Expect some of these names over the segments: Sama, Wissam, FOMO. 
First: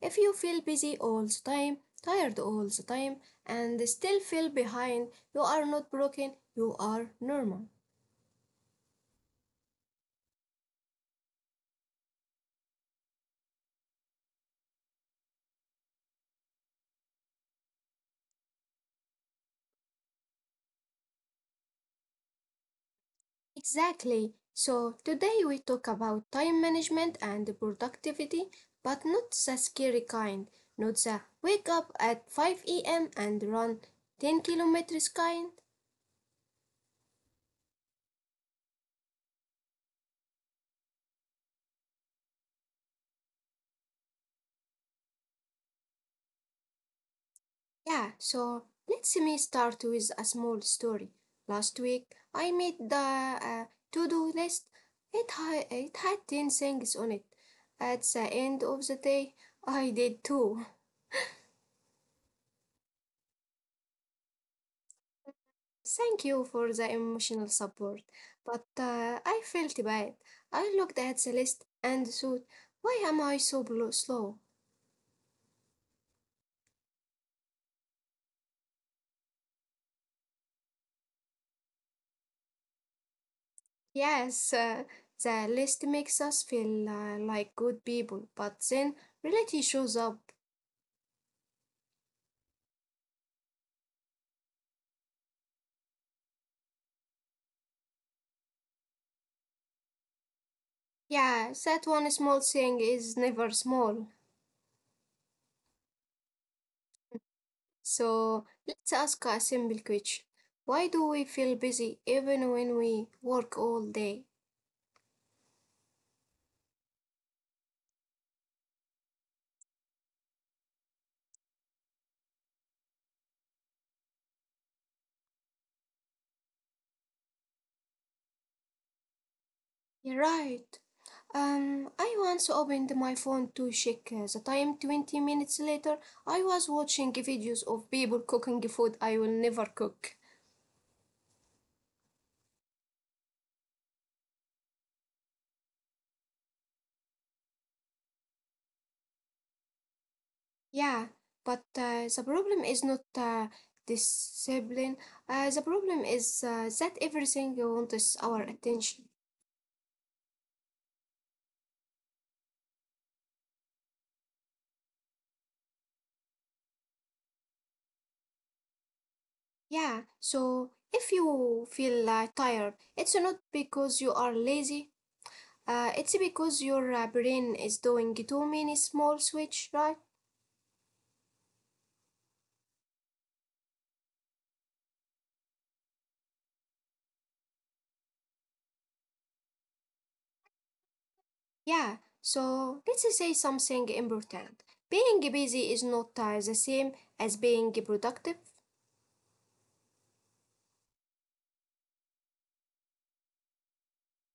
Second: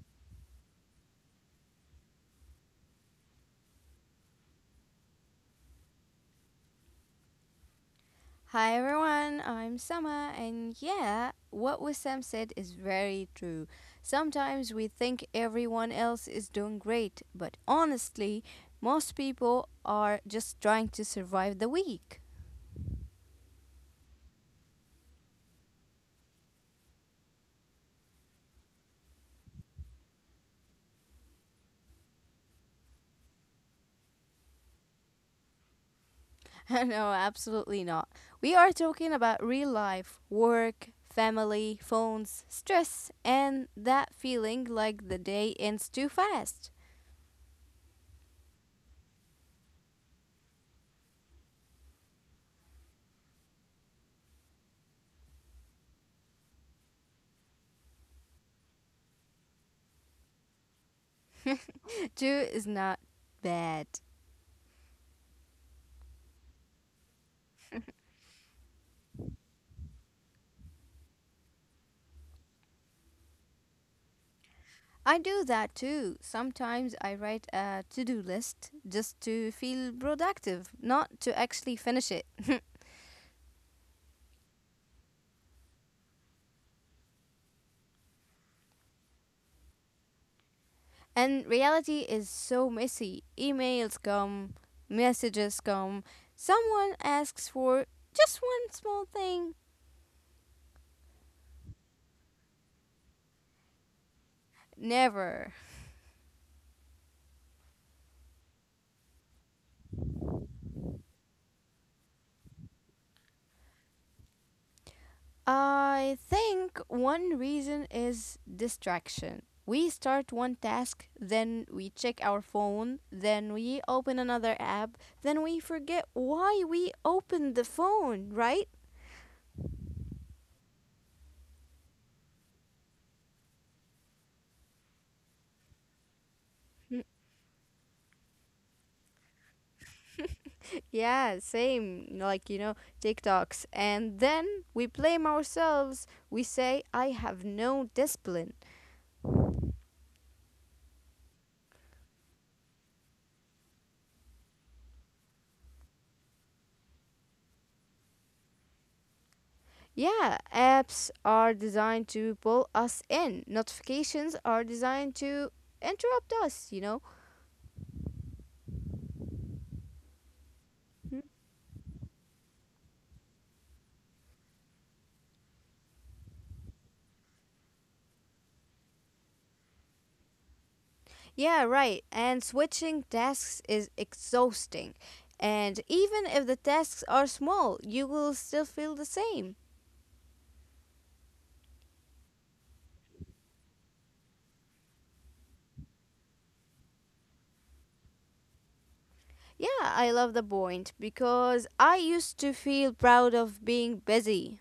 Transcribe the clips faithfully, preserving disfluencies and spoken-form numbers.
If you feel busy all the time, tired all the time, and still feel behind, you are not broken, you are normal. Hi everyone, I'm Sama, and yeah, what Wissam said is very true. Sometimes we think everyone else is doing great, but honestly, most people are just trying to survive the week. Exactly. So today we talk about time management and productivity, but not the scary kind, not the wake up at five a m and run ten kilometers kind. No, absolutely not. We are talking about real life, work, family, phones, stress, and that feeling like the day ends too fast. Yeah, so let us me start with a small story. Last week I made the uh, to-do list. It, ha- it had ten things on it. At the end of the day, I did two. Two is not bad. Thank you for the emotional support. But uh, I felt bad. I looked at the list and thought, why am I so blo- slow? I do that too. Sometimes I write a to do list just to feel productive, not to actually finish it. Yes, uh, the list makes us feel uh, like good people, but then reality shows up. And reality is so messy. Emails come, messages come, someone asks for just one small thing. Yeah, that one small thing is never small. Never. So let's ask a simple question. Why do we feel busy even when we work all day? I think one reason is distraction. We start one task, then we check our phone, then we open another app, then we forget why we opened the phone, right? You're right. Um, I once opened my phone to check uh, the time. twenty minutes later, I was watching videos of people cooking food I will never cook. Yeah, same, like, you know, TikToks. And then we blame ourselves. We say, I have no discipline. Yeah, but uh, the problem is not uh, discipline. Uh, the problem is uh, that everything wants our attention. Yeah, apps are designed to pull us in, notifications are designed to interrupt us, you know? Yeah, so if you feel uh, tired, it's not because you are lazy. Uh, it's because your uh, brain is doing too many small switch, right? Yeah, right. And switching tasks is exhausting. And even if the tasks are small, you will still feel the same. Yeah, so let's say something important. Being busy is not uh, the same as being productive. Yeah, I love the point because I used to feel proud of being busy.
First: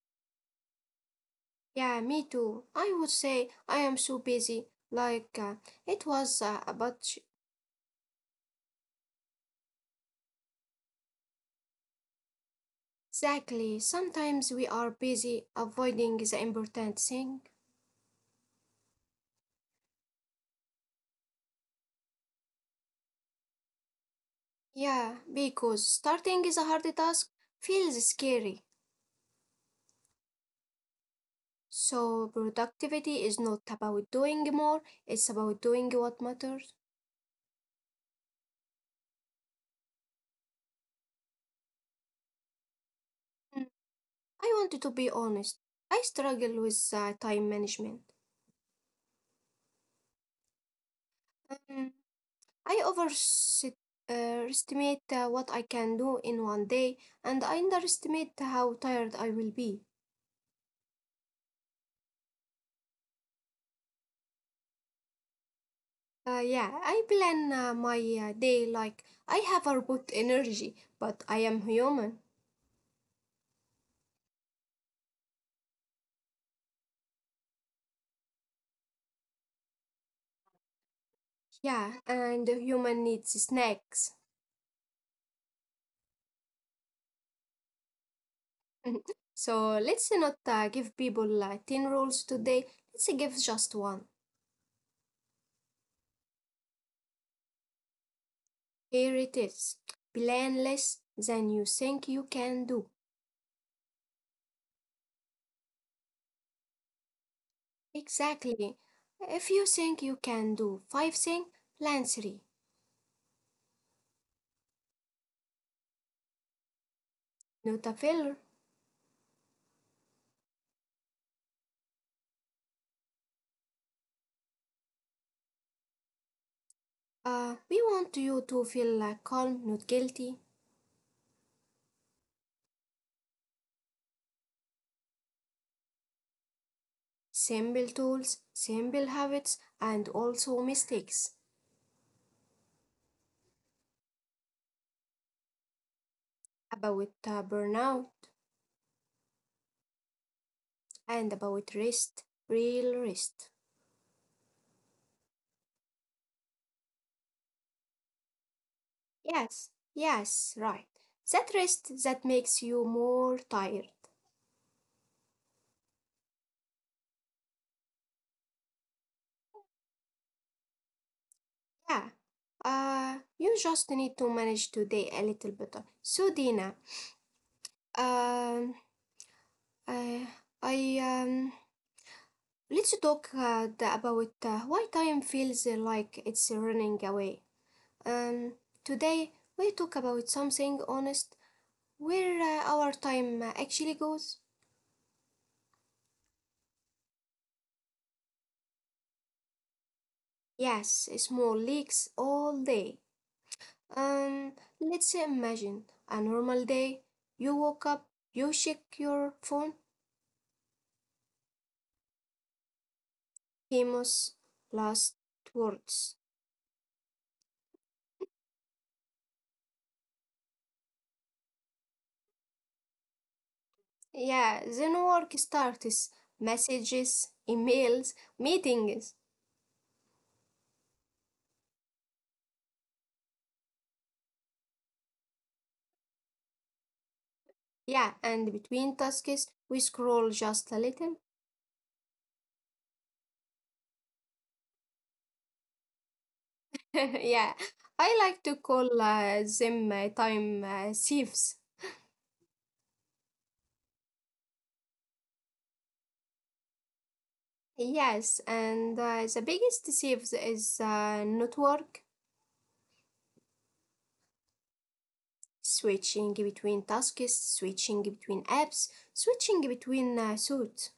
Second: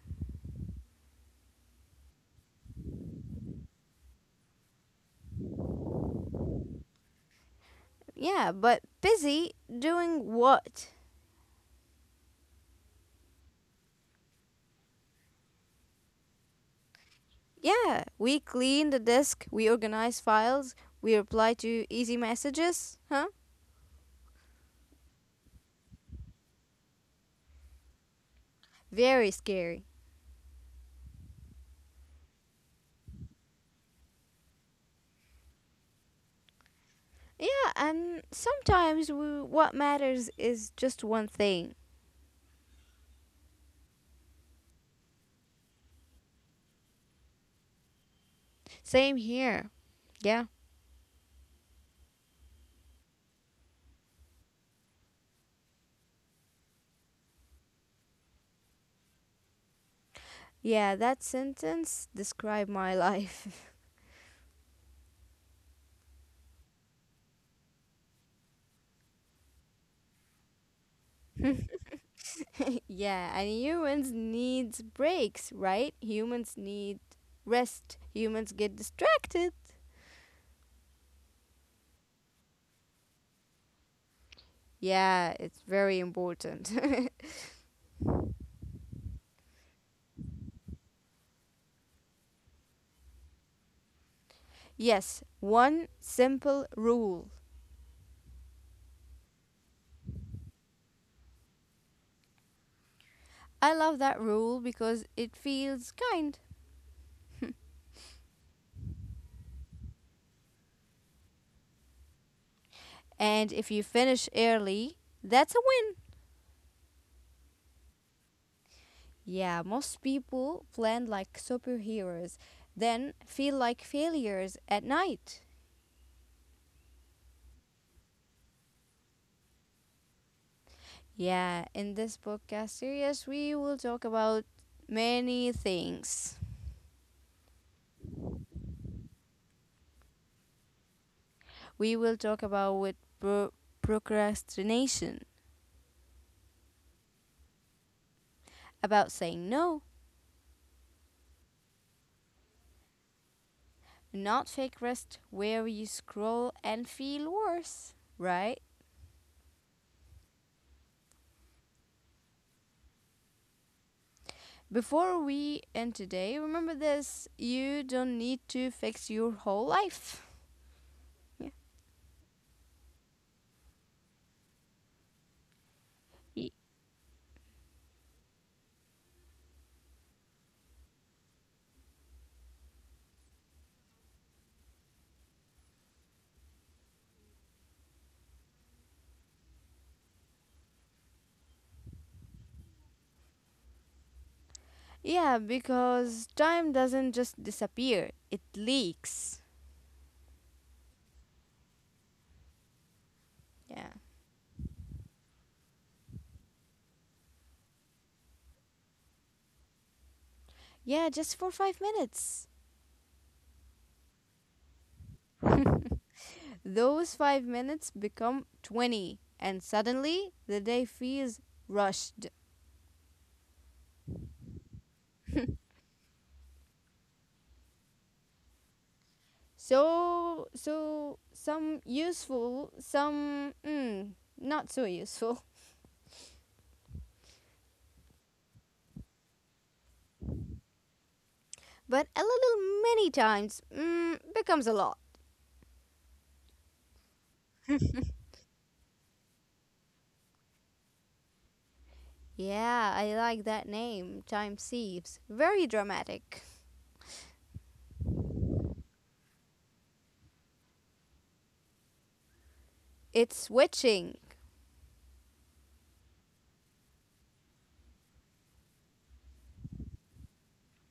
Yeah, me too. I would say I am so busy. Like uh, it was uh, about Yeah, but busy doing what? exactly. Sometimes we are busy avoiding the important thing. Yeah, we clean the desk, we organize files, we reply to easy messages, huh? Yeah, because starting is a hard task feels scary. Very scary. So productivity is not about doing more, it's about doing what matters. Yeah, and sometimes we, what matters is just one thing. Mm. I wanted to be honest. I struggle with uh, time management. Same here. Yeah. Mm. I overestimate uh, estimate, uh, what I can do in one day, and I underestimate how tired I will be. Yeah, that sentence described my life. Uh, yeah, I plan uh, my uh, day like I have a robot energy, but I am human. Yeah, and humans needs breaks, right? Humans need rest. Humans get distracted. Yeah, and the human needs snacks. Yeah, it's very important. So let's not uh, give people uh, ten rules today. Let's give just one. Yes, one simple rule. Here it is. Plan less than you think you can do. I love that rule because it feels kind. Exactly. If you think you can do five things, plan three. And if you finish early, that's a win. Not a failure. Yeah, most people plan like superheroes, then feel like failures at night. Uh, we want you to feel uh, calm, not guilty. Yeah, in this podcast series, we will talk about many things. Simple tools, simple habits, and also mistakes. We will talk about with pro- procrastination, About uh, burnout. about saying no, And about rest, real rest. not fake rest where you scroll and feel worse, right? Yes, yes, right. That rest that makes you more tired. Before we end today, remember this you don't need to fix your whole life. Yeah. Yeah. Uh, you just need to manage today a little better. So, Ye- Dina, um, I, I, um, let's talk uh, the- about uh, why time feels like it's running away. Um, today we talk about something honest, where uh, our time actually goes. Yeah, because time doesn't just disappear, it leaks. Yes, small leaks all day. Yeah. Um, let's imagine a normal day. You woke up, you check your phone, Yeah, just for five minutes. famous last words. Those five minutes become twenty, and suddenly the day feels rushed. Yeah, then work starts, messages, emails, meetings. So, so some useful, some mm, not so useful. Yeah, and between tasks, we scroll just a little. But a little many times mm, becomes a lot. Yeah, I like to call uh, them uh, time uh, thieves. Yeah, I like that name, time sieves. Very dramatic. Yes, and uh, the biggest thieves is uh, not work, It's switching. switching between tasks, switching between apps, switching between uh, suits.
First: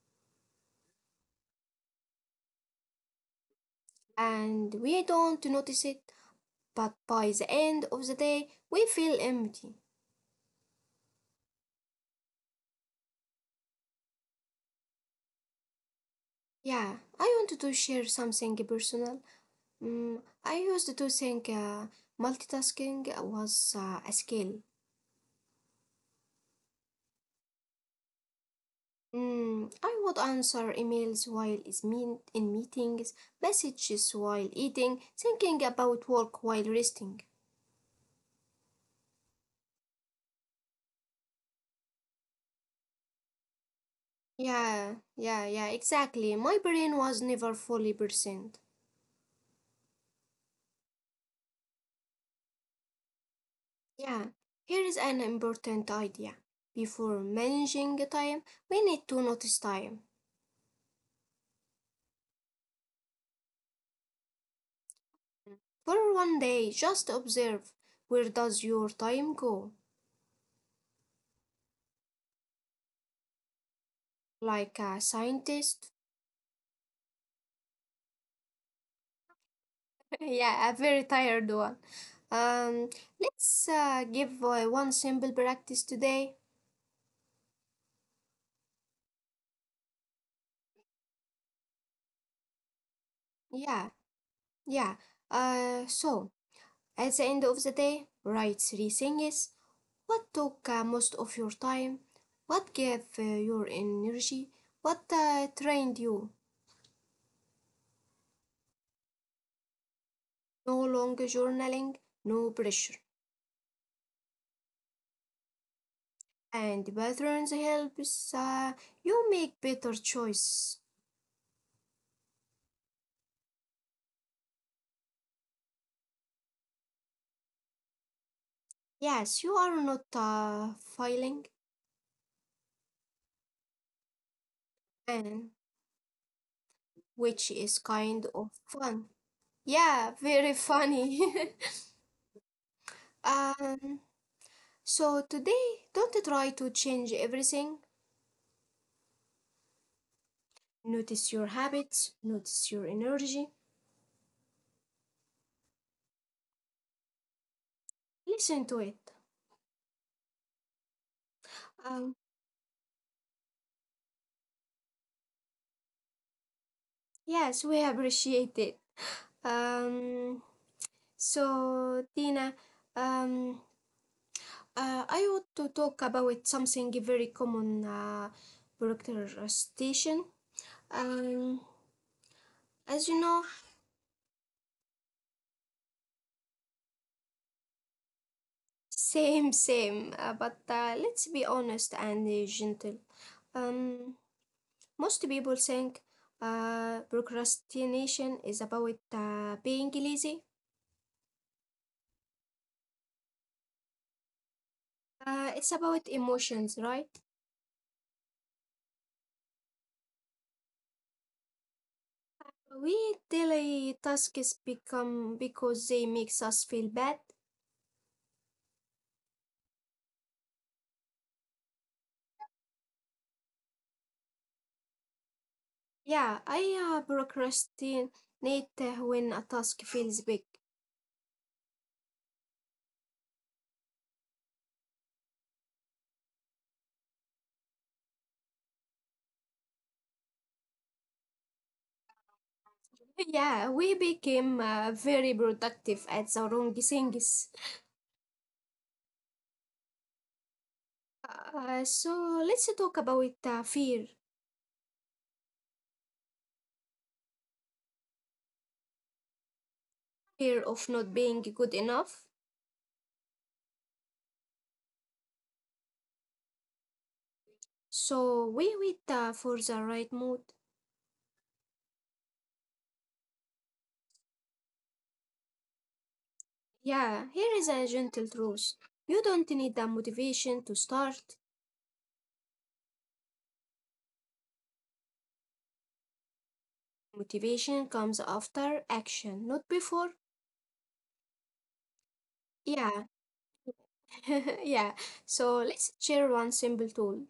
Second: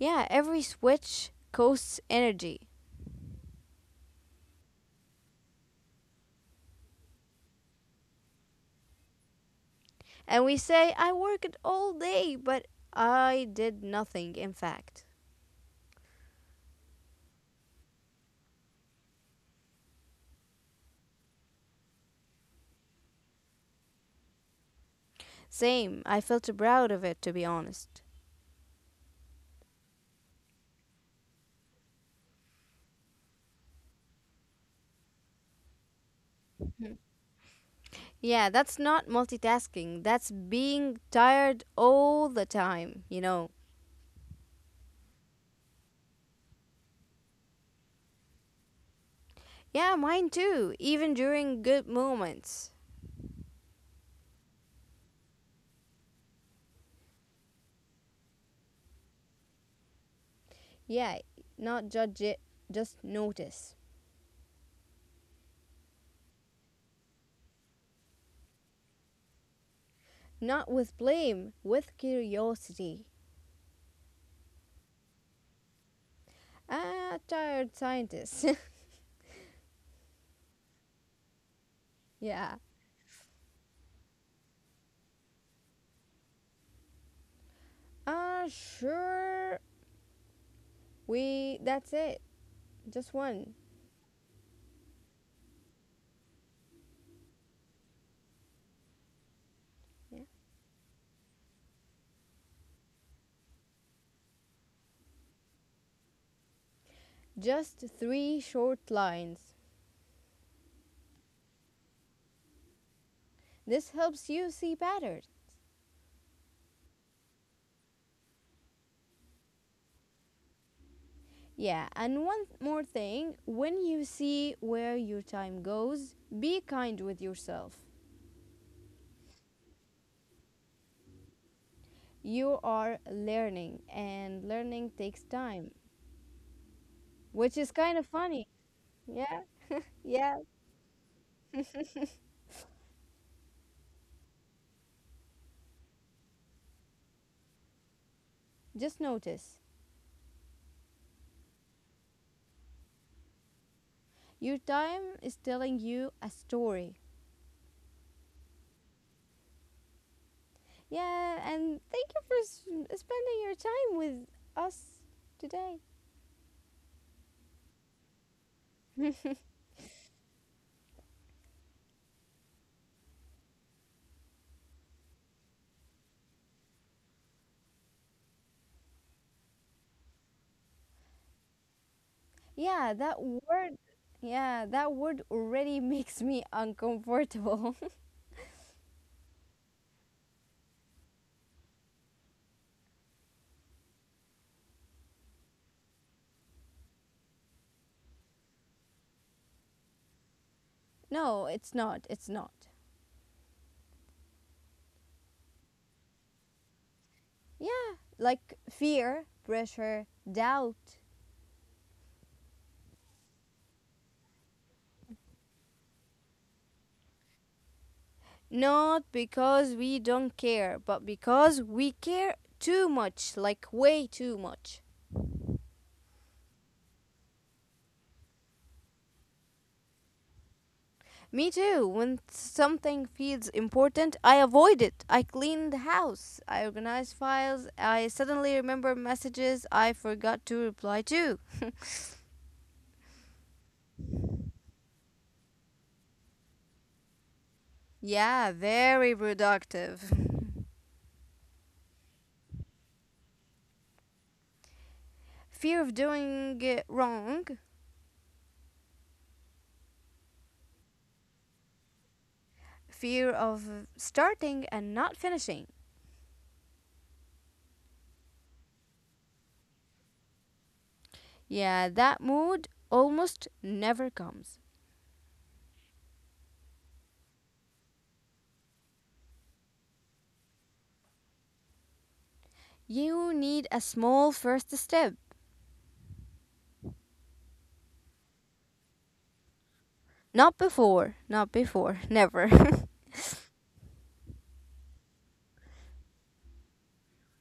Yeah, every switch costs energy. And we don't notice it, but by the end of the day, we feel empty. And we say, I worked all day, but I did nothing, in fact. Yeah, I wanted to share something personal. Mm, I used to think uh, multitasking was uh, a skill. Same. I felt proud of it, to be honest. Mm, I would answer emails while is mean in meetings, messages while eating, thinking about work while resting. Yeah, that's not multitasking. That's being tired all the time, you know. Yeah, yeah, yeah, exactly. My brain was never fully percent. Yeah, mine too, even during good moments. Yeah, here is an important idea. Before managing time, we need to notice time. Yeah, not judge it, just notice. For one day, just observe where does your time go? Not with blame, with curiosity. Like a scientist? Ah, tired scientist. Yeah, a very tired one. Yeah. Um, let's uh, give uh, one simple practice today. Ah, sure. We, that's it. Just one. Yeah, yeah. Uh, so at the end of the day, write three things. Yeah. What took uh, most of your time? What gave uh, your energy? What uh, trained you? Just three short lines. No long journaling, no pressure. This helps you see patterns. And patterns helps uh, you make better choices. Yeah, and one th- more thing, when you see where your time goes, be kind with yourself. Yes, you are not uh, failing, You are learning, and learning takes and time, which which is is kind of kind funny. of fun. Yeah, Yeah, yeah. very funny. um, so today, don't try to change everything. Just notice Notice your habits, notice your energy, your time is telling you a story. listen to it. Yeah, and thank Um, you for s- spending your time with us today. yes, we appreciate it. Um, so, Tina, um, uh, I want to talk about something very common uh, procrastination. Um, Yeah, that as you know, word. Yeah, that word already makes me uncomfortable. same, same, uh, but uh, let's be honest and uh, gentle. Um, Most people think uh, procrastination is about uh, being lazy. No, it's not. It's not. Uh, it's about emotions, right? Yeah, like fear, pressure, doubt. We delay tasks become because they makes us feel bad. Not because we don't care, but because we care too much, like way too much. Yeah, I uh, procrastinate uh, when a task feels big. Me too. When something feels important, I avoid it. I clean the house. I organize files. I suddenly remember messages I forgot to reply to. Yeah, we became uh, very productive at the wrong things. Yeah, very productive. Uh, so let's talk about uh, fear, Fear of doing it wrong, fear of not being good enough. fear of starting and not finishing, So we wait uh, for the right mood. yeah, that mood almost never comes. Yeah, here is a gentle truth. You don't need the motivation to start. You need a small first step. Motivation comes after action, not before. Not before, not before, never. Yeah, yeah. So let's share one simple tool.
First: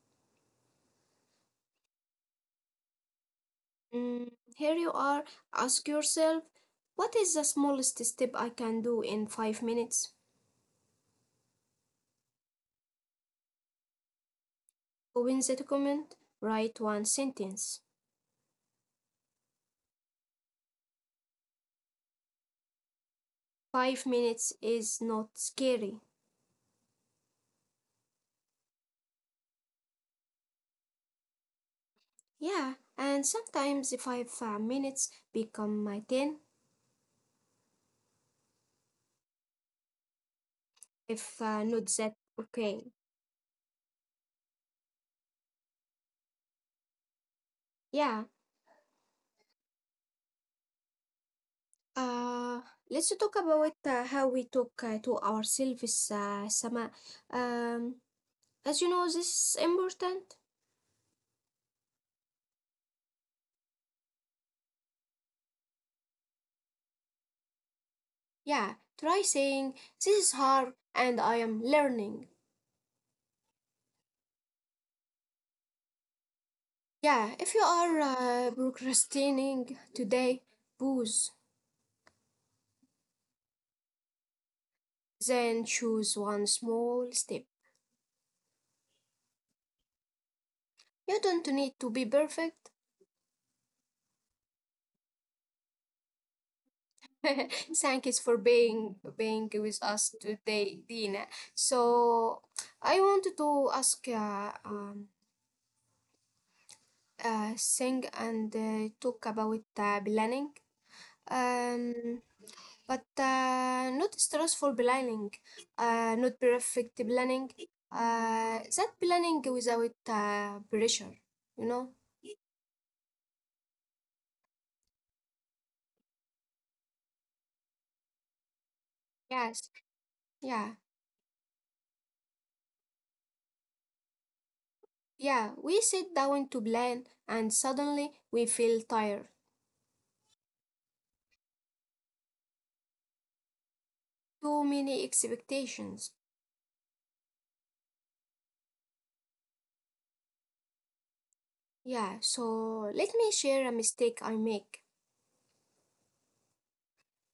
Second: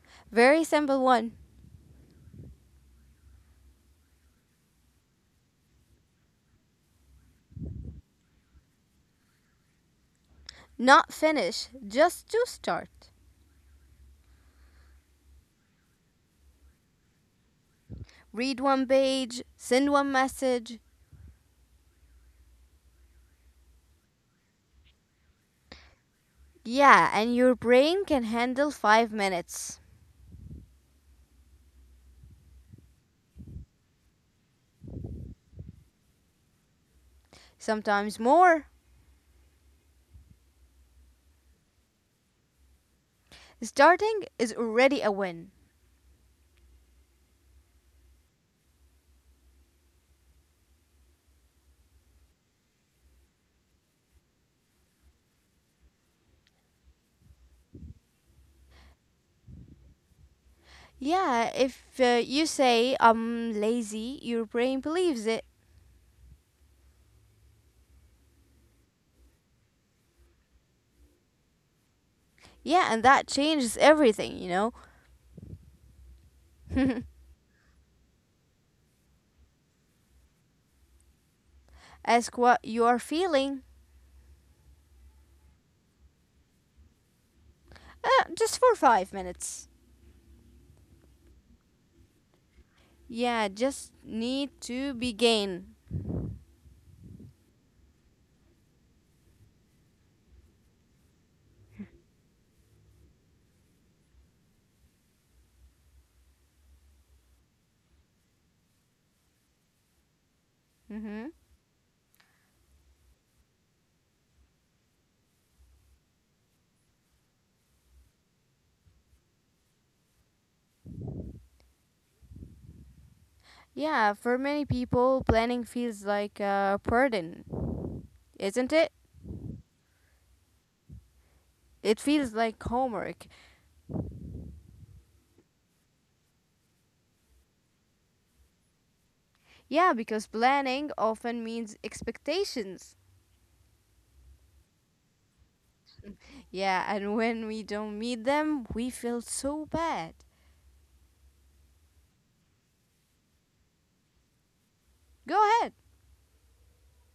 Very simple one. Mm, here you are. Ask yourself, what is the smallest step I can do in five minutes? Not finish, just to start. Open the document, write one sentence. Read one page, send one message. Five minutes is not scary. Yeah, and your brain can handle five minutes, Yeah, and sometimes the five uh, minutes become my ten. sometimes more. If uh, not that, okay. Starting is already a win. Yeah. Uh, let's talk about uh, how we talk uh, to ourselves, uh, Sama. Um, as you know, this is important. Yeah, if uh, you say I'm lazy, your brain believes it. Yeah, try saying this is hard and I am learning. Yeah, and that changes everything, you know. Yeah, if you are uh, procrastinating today, pause. Ask what you are feeling. Then choose one small step. Uh, just for five minutes. You don't need to be perfect. Yeah, just need to begin. Thank you for being being with us today, Dina. So I wanted to ask uh, um, uh, sing and uh, talk about uh, planning. Mm-hmm. Um, but uh, not stressful planning, uh, not perfect planning. Uh, that planning without uh, pressure, you know? Yeah, for many people, planning feels like a burden, isn't it? Yes, yeah, It feels like homework. yeah. We sit down to plan and suddenly we feel tired. Yeah, because planning often means expectations. Too many expectations. Yeah, and when we don't meet them, we feel so bad. Yeah, so let me share a mistake I make. Go ahead.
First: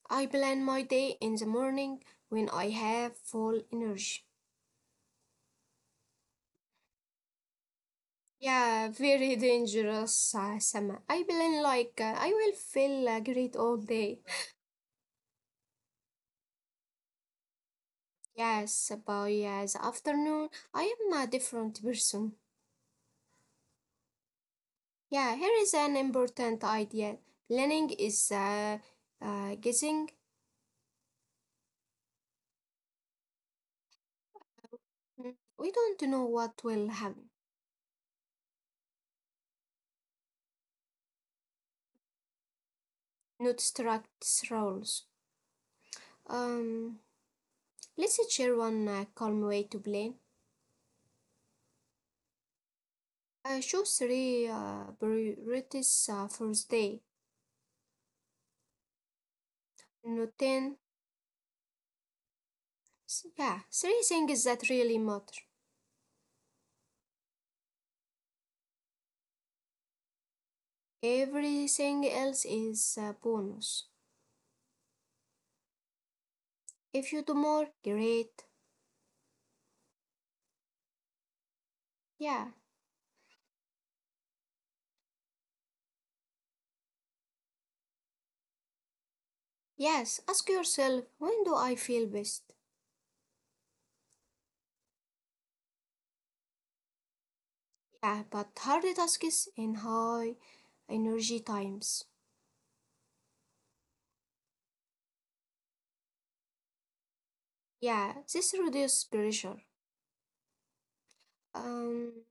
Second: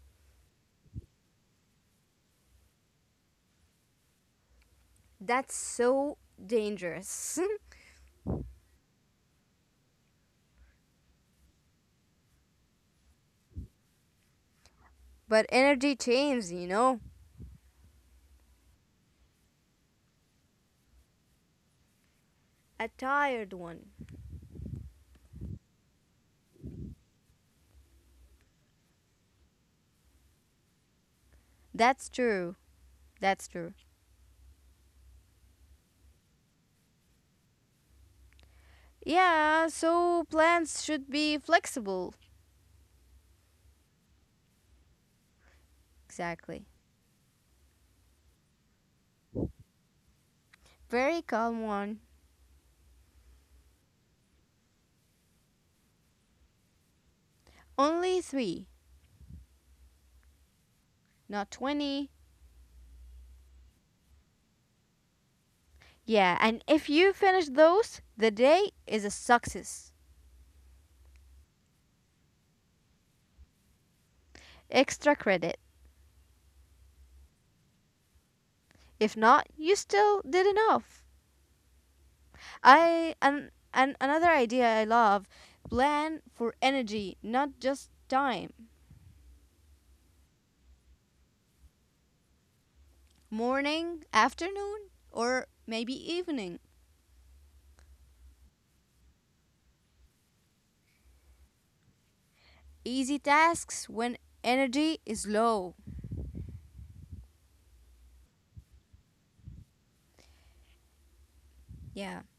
I plan my day in the morning when I have full energy. That's so dangerous. Yeah, very dangerous, uh, Sama. I plan like uh, I will feel uh, great all day. But energy changes, you know. Yes, by uh, the afternoon, I am a different person. A tired one. Yeah, here is an important idea. Planning is uh, uh, guessing. That's true. That's true. Mm, We don't know what will happen. Yeah, so plans should be flexible. Not strict rules. Exactly. Um, let's share one uh, calm way to plan. Very calm one. I choose three uh, priorities uh, for the day. Only three, Not ten. not twenty. S- Yeah, three things that really matter. Yeah, and if you finish those, the day is a success. Everything else is a bonus. Extra credit. If you do more, great. If not, you still did enough. Yeah. I and and another idea I love, plan for energy, not just time. Yes, ask yourself, when do I feel best? Morning, afternoon, or maybe evening. Yeah, but hard tasks in high energy times. Easy tasks when energy is low. Yeah, this reduces pressure. Yeah. Um,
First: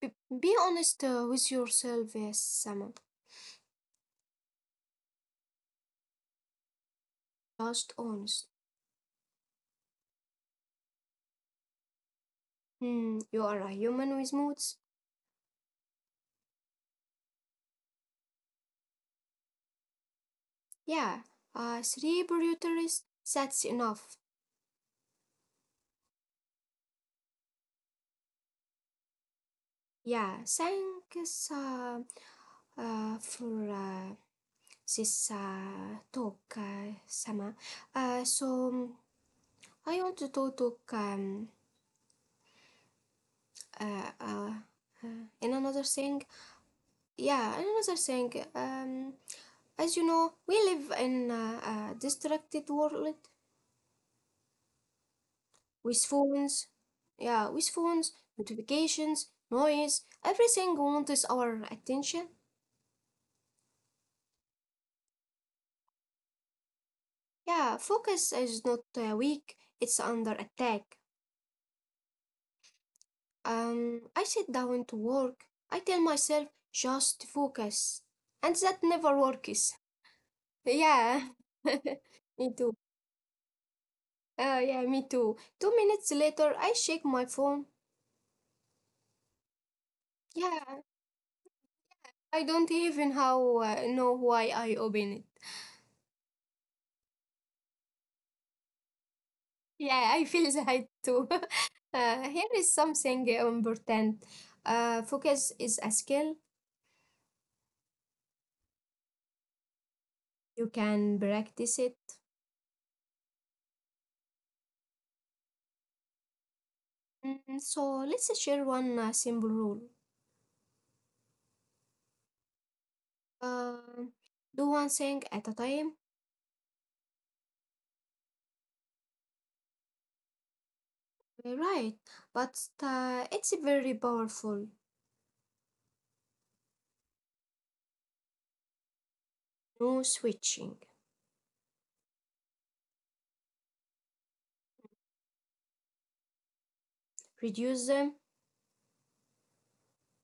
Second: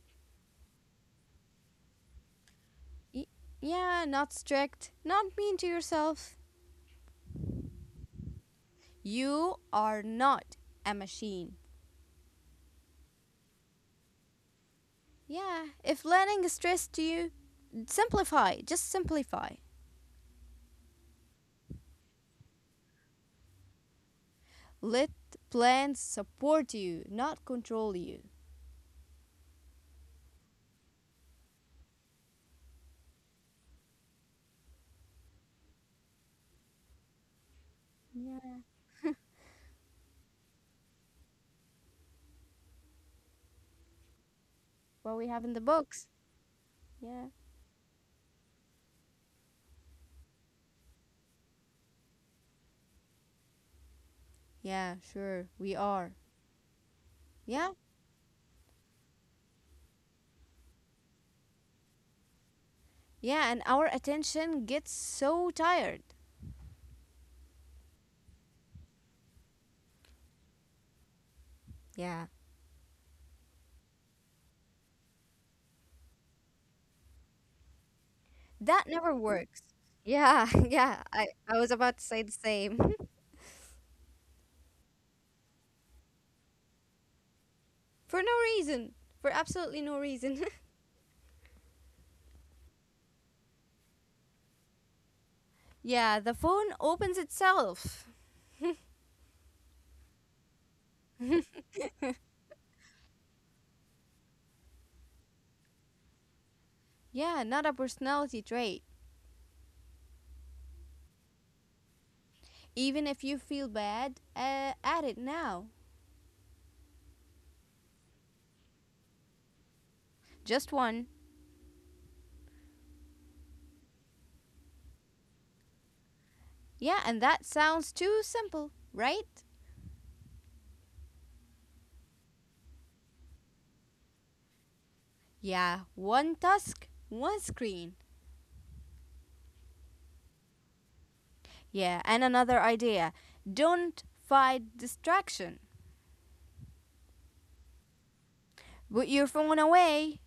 be, be honest uh, with yourself, yes, Sama. Y- yeah, not strict, not mean to yourself. Just honest. You are not a machine. Hmm, you are a human with moods. Yeah, if learning is stress to you, simplify, just simplify. Yeah, uh, three priorities, that's enough. Let plans support you, not control you. Yeah, thanks uh, uh, for uh, this uh, talk, uh, Sama. Uh, Yeah, So um, I want to talk, talk um, uh, uh, what we uh, have in the in another books. thing. Yeah. Yeah, in another thing. Um, as you know, we live in a, a distracted world Yeah, sure, we with are. phones. Yeah, Yeah. with phones, notifications, noise. Everything wants our attention. Yeah, and our attention gets so tired. Yeah, focus is not uh, weak; it's under attack. Yeah. Um, I sit down to work. I tell myself just focus, and that That never never works. works. Yeah, yeah, I, Yeah, I was about to say the me too. same. Uh, yeah, me too. Two minutes later, I shake my phone. For no reason. For absolutely no reason. Yeah, I don't even how uh, know why I open it. Yeah, the phone opens itself. Yeah, I feel that too. Uh, here is something important. Uh, focus is a skill. Yeah, not a personality trait. You can practice it. Even if you feel bad uh, at it now. Mm, so let's share one uh, simple rule. Just one. Um, do one thing at a time, Yeah, and that sounds too simple, right? uh, right? But uh, it's very powerful. Yeah, one task, one screen. No switching. Yeah, and another idea. Don't fight distraction. Reduce them, Put your phone away.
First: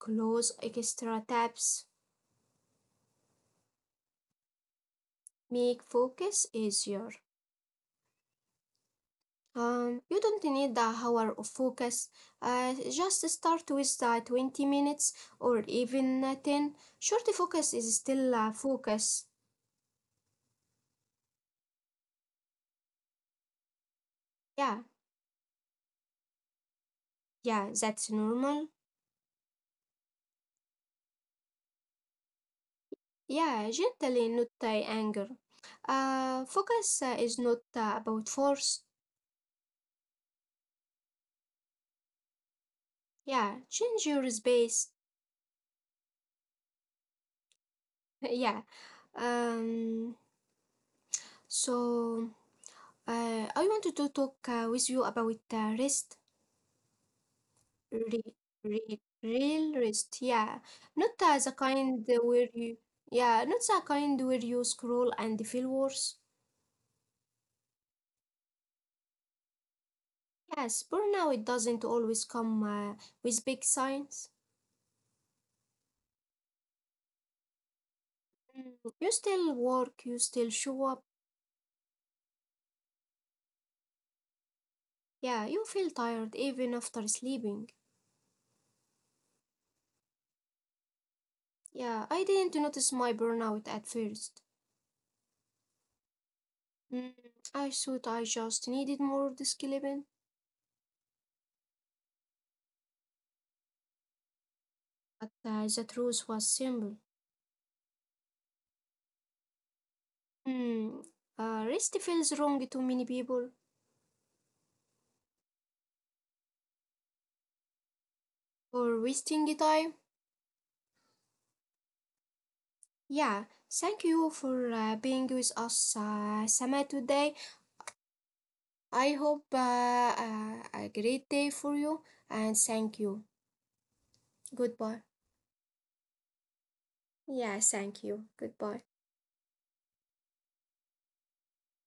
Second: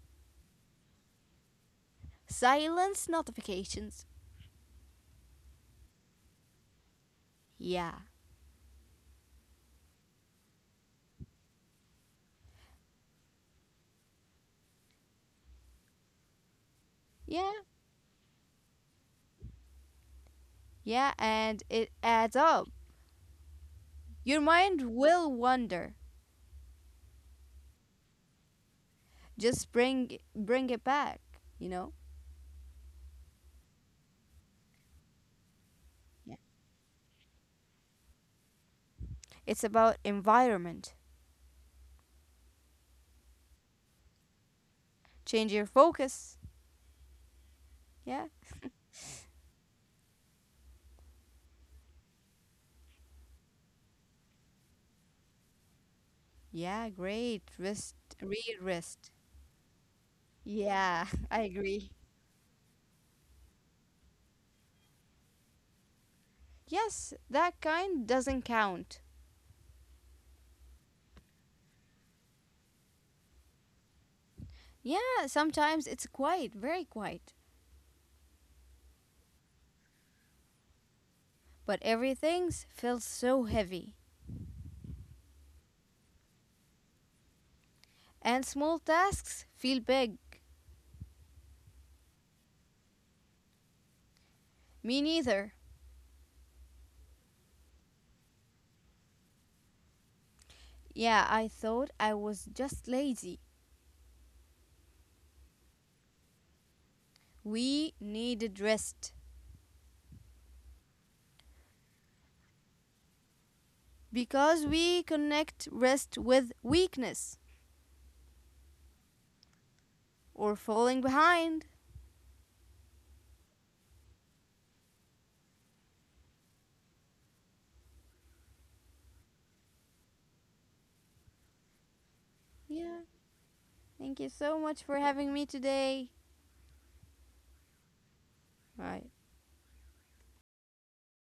close extra tabs, Silence notifications. make focus easier. Yeah, Um, you don't need the hour of focus. Uh, just start with the twenty minutes or even uh, ten. Short yeah, focus is still uh, focus. yeah, and it adds up. Your Yeah, mind will wander. yeah, that's normal. Just bring bring it back, you know? Yeah, gently, not uh, anger. Yeah. Uh, focus uh, is not uh, about force. It's about environment. Yeah, change your space. Change your focus. Yeah. Yeah. Um, so uh, I wanted to talk uh, with you about uh, rest, Yeah, great. Rest re- read re- rest. real rest. Yeah, not Yeah, uh, I the agree. kind where you yeah, not the kind where you scroll and feel worse. Yes, that kind doesn't count. Yes, burnout it doesn't always come uh, with big signs. Yeah, sometimes it's quiet, very quiet. Mm, you still work, you still show up. But everything feels so heavy. Yeah, you feel tired even after sleeping. And small tasks feel big. Yeah, I didn't notice my burnout at first. Me neither. Mm, I thought I just needed more discipline, Yeah, I thought I was just lazy. but uh, the truth was simple. We needed rest. Hmm, uh, rest feels wrong to many people Because we connect rest with weakness for wasting time. or falling behind. Yeah, thank you for uh, being with us, uh, Sama, today. I hope uh, uh, a great day for you, and thank Yeah. you. Thank you so much for Goodbye. having me today. Yeah, thank you. Goodbye. Bye.